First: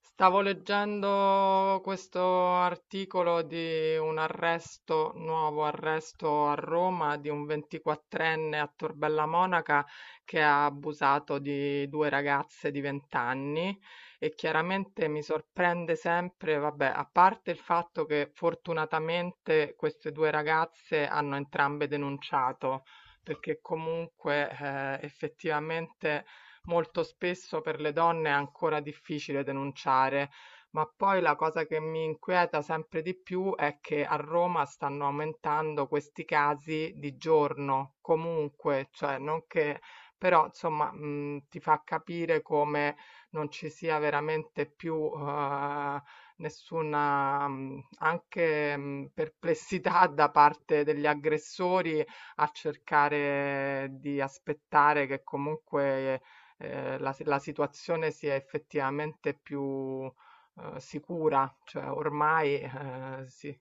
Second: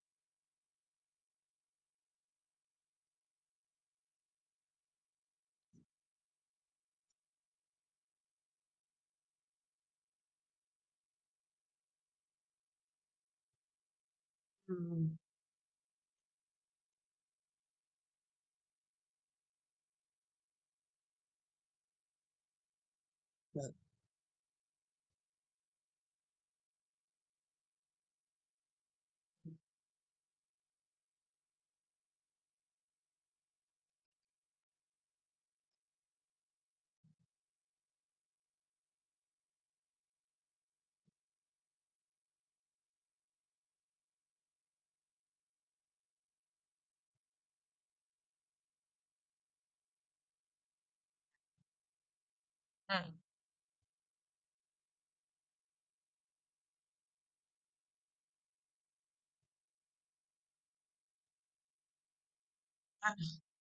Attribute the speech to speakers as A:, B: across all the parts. A: Stavo leggendo questo articolo di un arresto, nuovo arresto a Roma di un 24enne a Tor Bella Monaca che ha abusato di due ragazze di 20 anni e chiaramente
B: Mm.
A: mi sorprende sempre, vabbè, a parte il fatto che fortunatamente queste due ragazze hanno entrambe denunciato, perché
B: Beh.
A: comunque effettivamente molto spesso per le donne è ancora difficile denunciare. Ma poi la cosa che mi inquieta sempre di più è che a Roma stanno aumentando questi casi di giorno, comunque, cioè non che, però insomma, ti fa capire come non ci sia veramente più nessuna anche perplessità da parte degli aggressori a
B: Mm.
A: cercare di aspettare che comunque la situazione sia effettivamente più sicura, cioè ormai
B: Eh.
A: si.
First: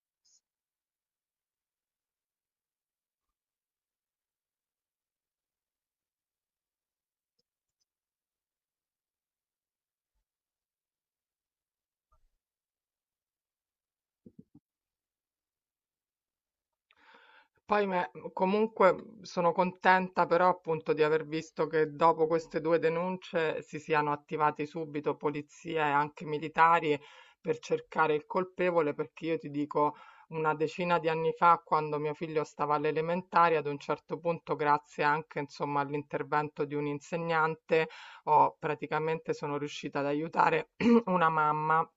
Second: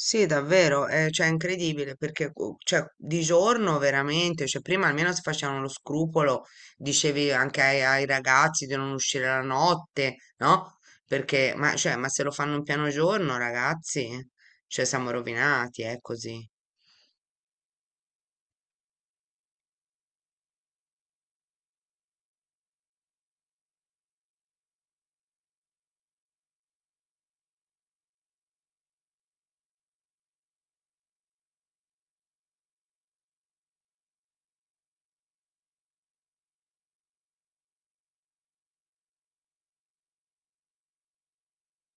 B: Sì, davvero, cioè è incredibile perché cioè, di giorno veramente, cioè, prima almeno si facevano lo scrupolo, dicevi anche ai ragazzi di non uscire la notte, no? Perché, ma, cioè, ma se lo fanno in piano giorno, ragazzi, cioè siamo rovinati, è così.
A: Comunque sono contenta però appunto di aver visto che dopo queste due denunce si siano attivati subito polizia e anche militari per cercare il colpevole, perché io ti dico una decina di anni fa, quando mio figlio stava alle elementari, ad un certo punto, grazie anche insomma all'intervento di un insegnante, ho praticamente sono riuscita ad aiutare una mamma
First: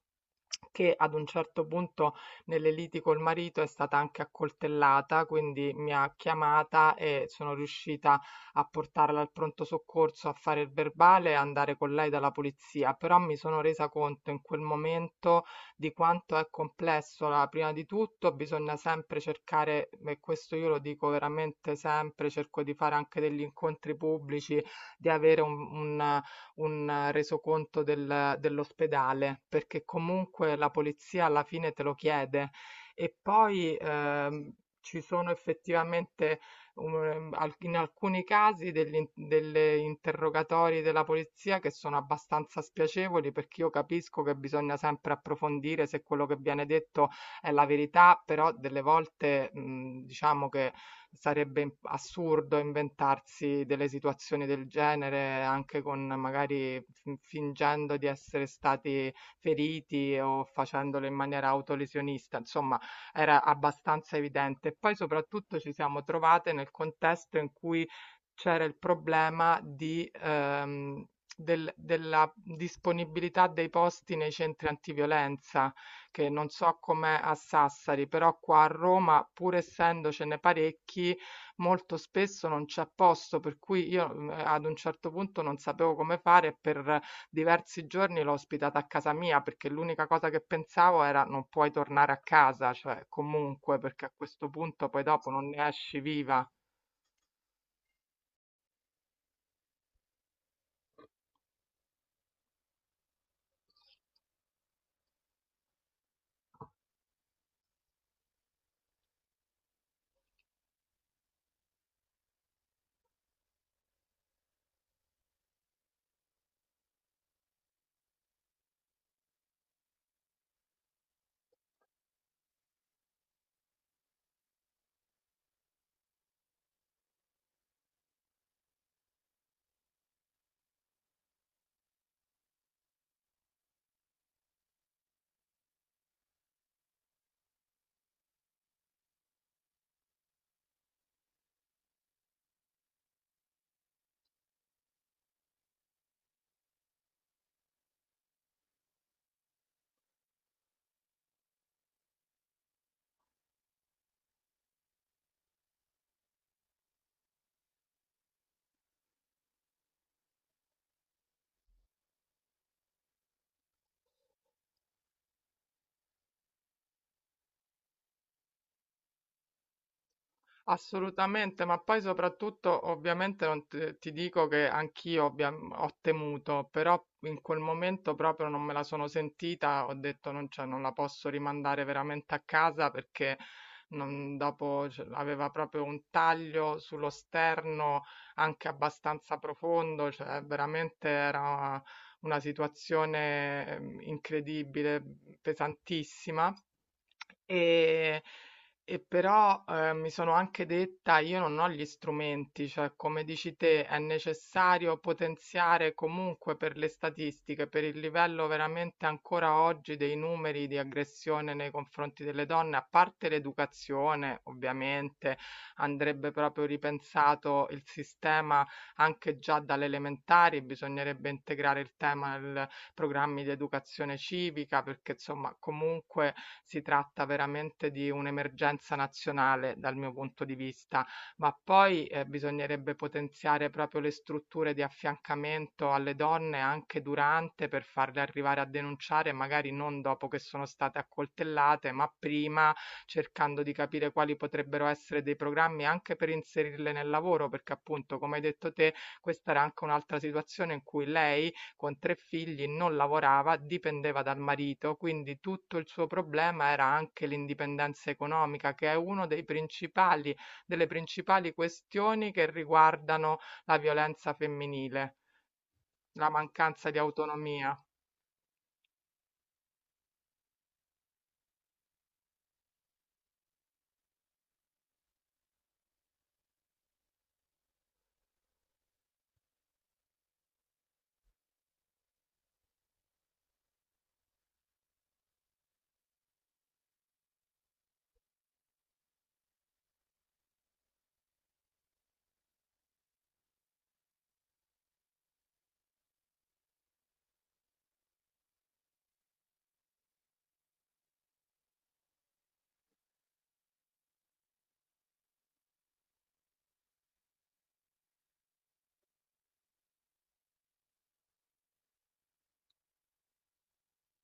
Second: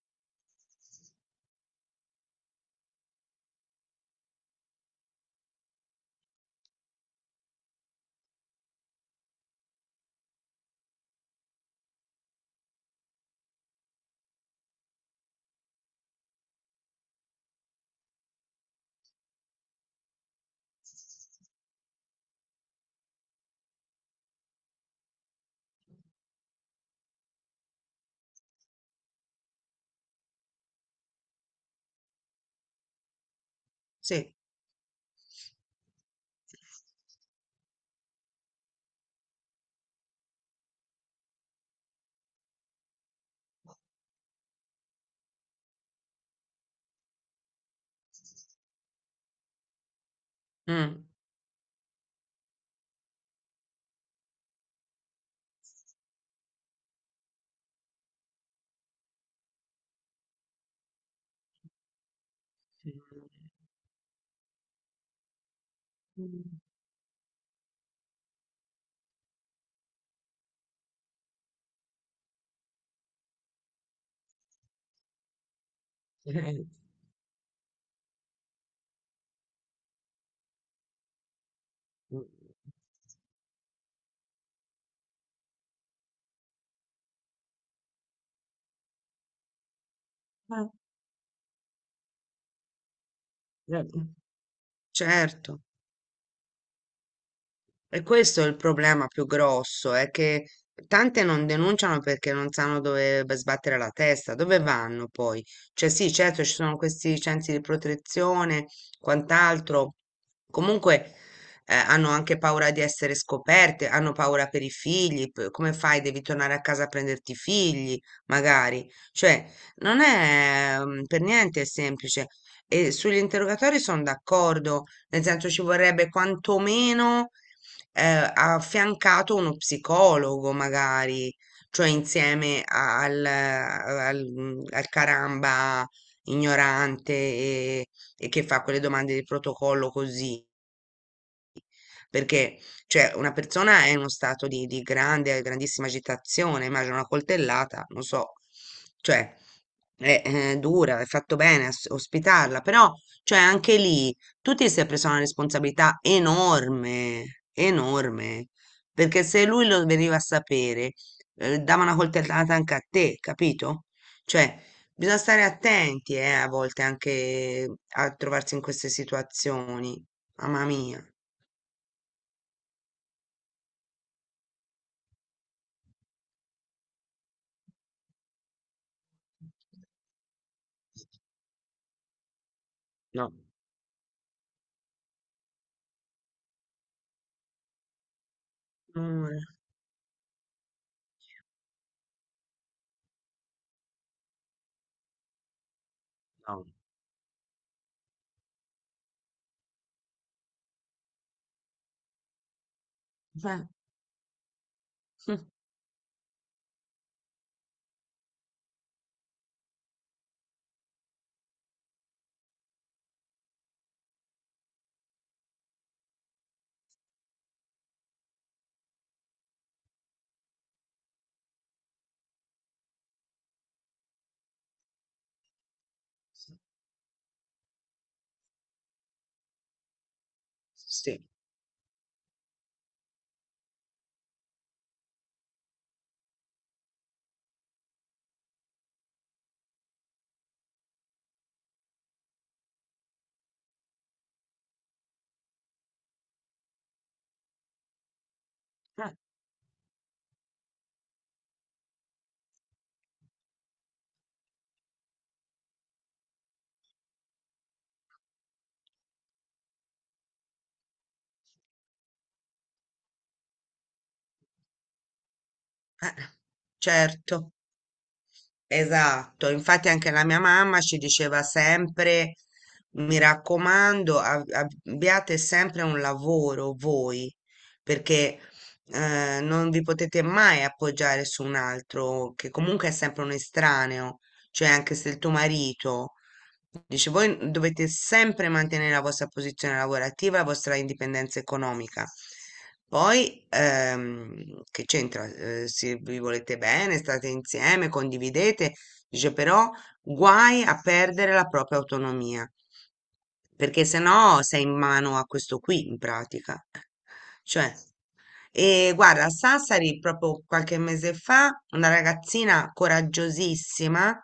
A: che ad un certo punto nelle liti col marito è stata anche accoltellata, quindi mi ha chiamata e sono riuscita a portarla al pronto soccorso, a fare il verbale e andare con lei dalla polizia, però mi sono resa conto in quel momento di quanto è complesso. Prima di tutto bisogna sempre cercare, e questo io lo dico veramente sempre, cerco di fare anche degli incontri pubblici, di avere un resoconto dell'ospedale, perché comunque la polizia alla fine te lo chiede. E poi
B: Sì.
A: ci sono effettivamente in alcuni casi delle interrogatori della polizia che sono abbastanza spiacevoli perché io capisco che bisogna sempre approfondire se quello che viene detto è la verità, però delle volte, diciamo che
B: Mm.
A: sarebbe im assurdo inventarsi delle situazioni del genere anche con magari fingendo di essere stati feriti o facendolo in maniera autolesionista, insomma era abbastanza evidente. E poi soprattutto ci siamo
B: Mm.
A: trovate nel contesto in cui c'era il problema di della disponibilità dei posti nei centri antiviolenza che non so com'è a Sassari, però qua a Roma, pur essendocene parecchi, molto spesso non c'è posto, per cui ad un certo punto non sapevo come fare e per diversi giorni l'ho ospitata a casa mia perché l'unica cosa che
B: Eh.
A: pensavo era non puoi tornare a casa, cioè comunque, perché a questo punto poi dopo non
B: Certo.
A: ne esci viva.
B: E questo è il problema più grosso, è che tante non denunciano perché non sanno dove sbattere la testa, dove vanno poi? Cioè sì, certo ci sono questi centri di protezione, quant'altro, comunque hanno anche paura di essere scoperte, hanno paura per i figli, come fai? Devi tornare a casa a prenderti i figli, magari. Cioè, non è per niente semplice. E sugli interrogatori sono d'accordo, nel senso ci vorrebbe quantomeno affiancato uno psicologo magari, cioè insieme al caramba ignorante e che fa quelle domande di protocollo così. Perché, cioè, una persona è in uno stato di grande, grandissima agitazione, immagino una coltellata, non so, cioè, è dura, è fatto bene ospitarla, però, cioè, anche lì tu ti sei preso una responsabilità enorme, enorme, perché se lui lo veniva a sapere, dava una coltellata anche a te, capito? Cioè, bisogna stare attenti, a volte anche a trovarsi in queste situazioni, mamma mia.
A: Assolutamente, ma poi soprattutto ovviamente non te- ti dico che ho temuto, però in quel momento proprio non me la sono sentita, ho detto non, cioè, non la posso rimandare veramente a casa
B: No.
A: perché dopo cioè, aveva proprio un taglio sullo sterno anche abbastanza
B: Mh.
A: profondo, cioè veramente era una situazione incredibile, pesantissima.
B: No.
A: E, e però mi sono anche detta, io non ho gli strumenti, cioè come dici
B: Eh.
A: te, è necessario
B: Mh.
A: potenziare comunque per le statistiche, per il livello veramente ancora oggi dei numeri di aggressione nei confronti delle donne, a parte l'educazione, ovviamente, andrebbe proprio ripensato il sistema anche già dalle elementari, bisognerebbe integrare il tema programmi di educazione civica, perché insomma comunque si tratta veramente di un'emergenza nazionale dal mio punto di vista,
B: Sì.
A: ma poi bisognerebbe potenziare proprio le strutture di affiancamento alle donne anche durante per farle arrivare a denunciare, magari non dopo che sono state accoltellate, ma prima cercando di capire quali potrebbero essere dei programmi anche per inserirle nel lavoro, perché appunto, come hai detto te,
B: Eh.
A: questa era anche un'altra situazione in cui lei con tre figli non lavorava, dipendeva dal marito, quindi tutto il suo problema era anche l'indipendenza economica, che è uno dei principali delle principali questioni che riguardano la violenza femminile,
B: Eh.
A: la mancanza di
B: Certo,
A: autonomia.
B: esatto. Infatti anche la mia mamma ci diceva sempre: "Mi raccomando, a abbiate sempre un lavoro voi, perché, non vi potete mai appoggiare su un altro, che comunque è sempre un estraneo, cioè anche se il tuo marito dice, voi dovete sempre mantenere la vostra posizione lavorativa, la vostra indipendenza economica. Poi, che c'entra? Se vi volete bene, state insieme, condividete, dice però guai a perdere la propria autonomia, perché sennò sei in mano a questo qui, in pratica. Cioè, e guarda, a Sassari proprio qualche mese fa, una ragazzina coraggiosissima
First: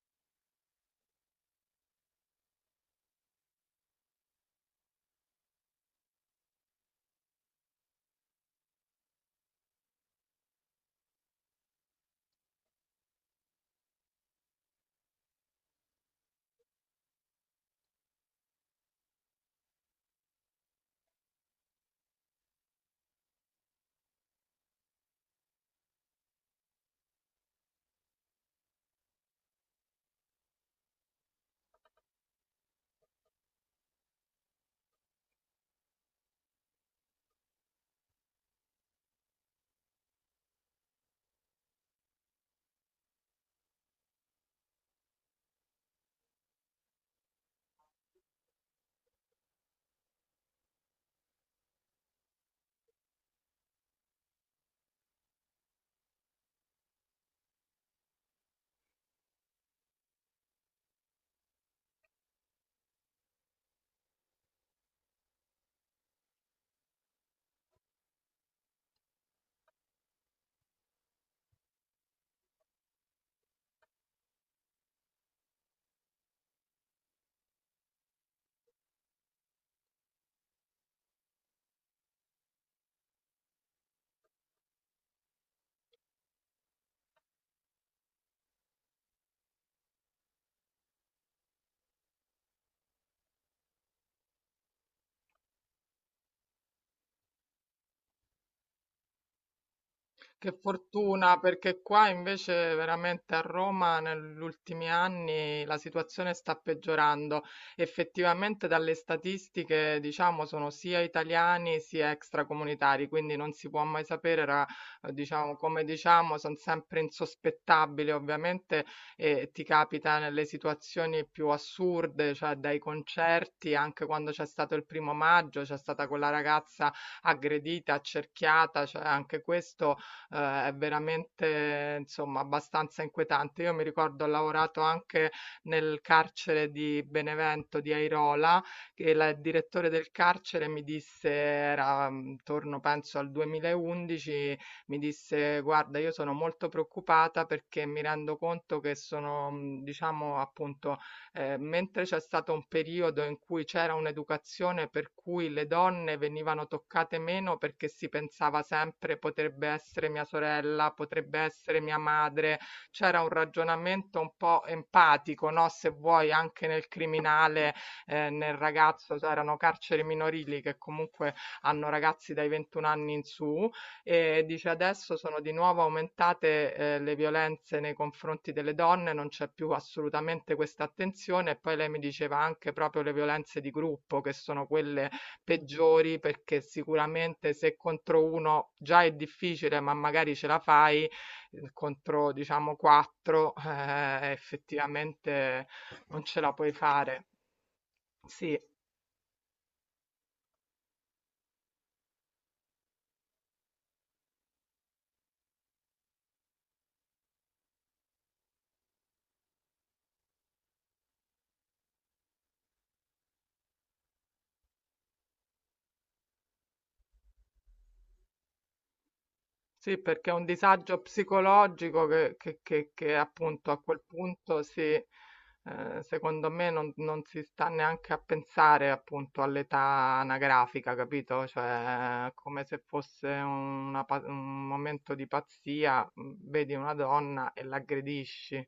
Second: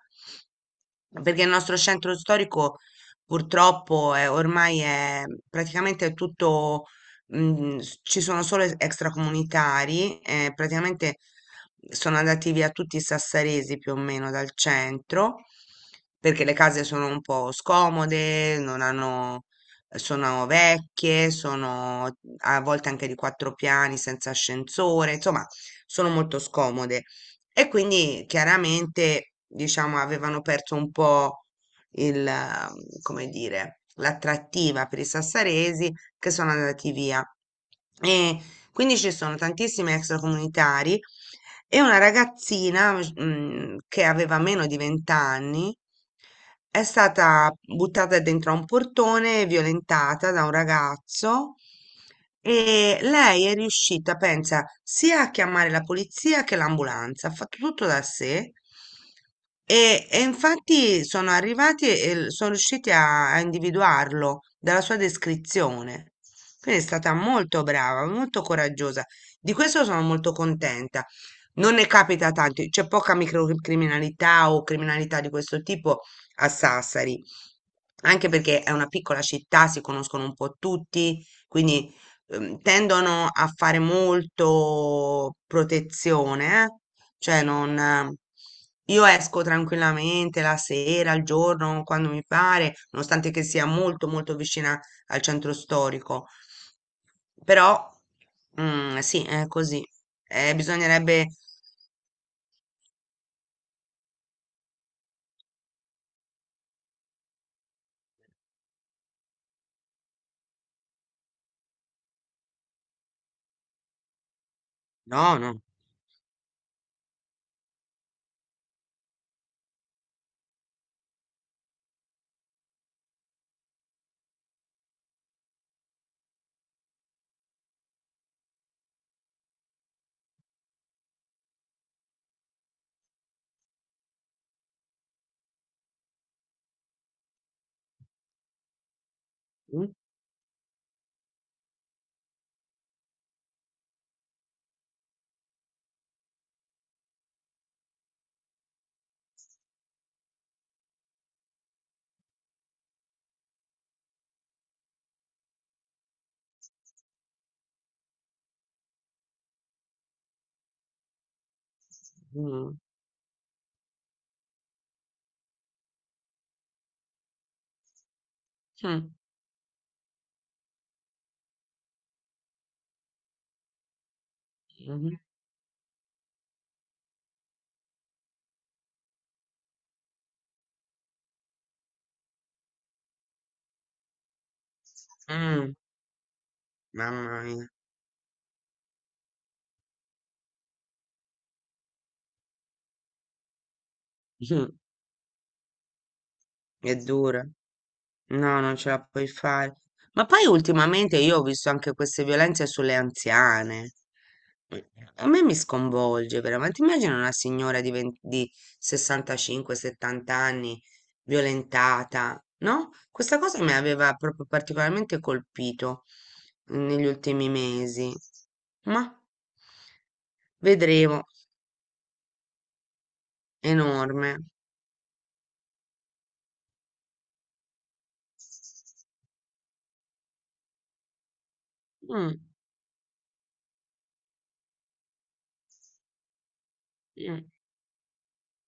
B: perché il nostro centro storico purtroppo è, ormai è praticamente tutto, ci sono solo extracomunitari, praticamente sono andati via tutti i sassaresi più o meno dal centro, perché le case sono un po' scomode, non hanno, sono vecchie, sono a volte anche di quattro piani senza ascensore, insomma, sono molto scomode. E quindi chiaramente, diciamo, avevano perso un po' il, come dire, l'attrattiva per i sassaresi che sono andati via. E quindi ci sono tantissimi extracomunitari e una ragazzina, che aveva meno di 20 anni, è stata buttata dentro a un portone, violentata da un ragazzo e lei è riuscita, pensa, sia a chiamare la polizia che l'ambulanza, ha fatto tutto da sé e infatti sono arrivati e sono riusciti a individuarlo dalla sua descrizione. Quindi è stata molto brava, molto coraggiosa. Di questo sono molto contenta. Non ne capita tanto, c'è poca microcriminalità o criminalità di questo tipo a Sassari, anche perché è una piccola città, si conoscono un po' tutti, quindi tendono a fare molto protezione, eh. Cioè non. Io esco tranquillamente la sera, al giorno, quando mi pare, nonostante che sia molto molto vicina al centro storico, però sì, è così.
A: Che
B: Bisognerebbe.
A: fortuna, perché qua invece veramente a Roma negli ultimi anni la situazione sta peggiorando. Effettivamente dalle statistiche, diciamo, sono sia italiani sia extracomunitari, quindi non si può mai sapere,
B: No,
A: diciamo,
B: no.
A: come diciamo, sono sempre insospettabili, ovviamente, e ti capita nelle situazioni più assurde, cioè dai concerti, anche quando c'è stato il primo maggio, c'è stata quella ragazza aggredita, accerchiata, cioè anche questo è veramente insomma abbastanza inquietante. Io mi ricordo ho lavorato anche nel carcere di Benevento di Airola che il direttore
B: Mm,
A: del carcere mi disse, era intorno penso al 2011, mi disse guarda io sono molto preoccupata perché mi rendo conto che sono diciamo appunto mentre c'è stato un periodo in cui c'era un'educazione per cui le donne venivano toccate meno perché si pensava sempre potrebbe essere mia sorella, potrebbe essere mia madre,
B: mm,
A: c'era un ragionamento un po' empatico, no? Se vuoi, anche nel criminale, nel
B: mm,
A: ragazzo, c'erano carceri minorili che comunque hanno ragazzi dai 21 anni in su e dice adesso
B: mm,
A: sono di nuovo aumentate, le violenze nei confronti delle donne, non c'è più assolutamente questa attenzione. E poi lei mi diceva anche proprio le violenze di gruppo, che sono quelle
B: mm.
A: peggiori, perché
B: Mamma
A: sicuramente
B: mia.
A: se contro 1 già è difficile, ma magari ce la fai, contro diciamo 4,
B: Mh,
A: effettivamente non ce la puoi
B: è
A: fare.
B: dura.
A: Sì.
B: No, non ce la puoi fare. Ma poi ultimamente io ho visto anche queste violenze sulle anziane. Eh, A me mi sconvolge veramente. Immagina una signora di 20 di 65-70 anni violentata, no? Questa cosa mi aveva proprio particolarmente colpito negli ultimi mesi. Ma
A: Sì, perché è un disagio
B: vedremo,
A: psicologico che appunto a quel
B: enorme.
A: punto si, secondo me non si sta neanche a pensare appunto all'età anagrafica, capito? Cioè, è
B: Mm,
A: come se fosse un momento di pazzia, vedi una
B: mm.
A: donna e l'aggredisci.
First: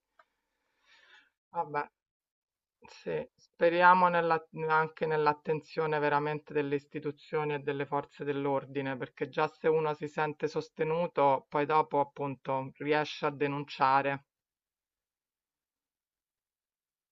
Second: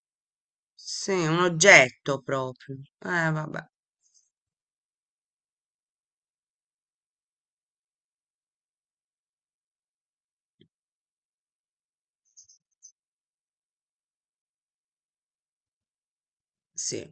B: Sì, un
A: Vabbè.
B: oggetto proprio.
A: Sì,
B: Vabbè.
A: speriamo nella anche nell'attenzione veramente delle istituzioni e delle forze dell'ordine, perché già se uno si sente sostenuto, poi dopo appunto riesce a denunciare.
B: Sì.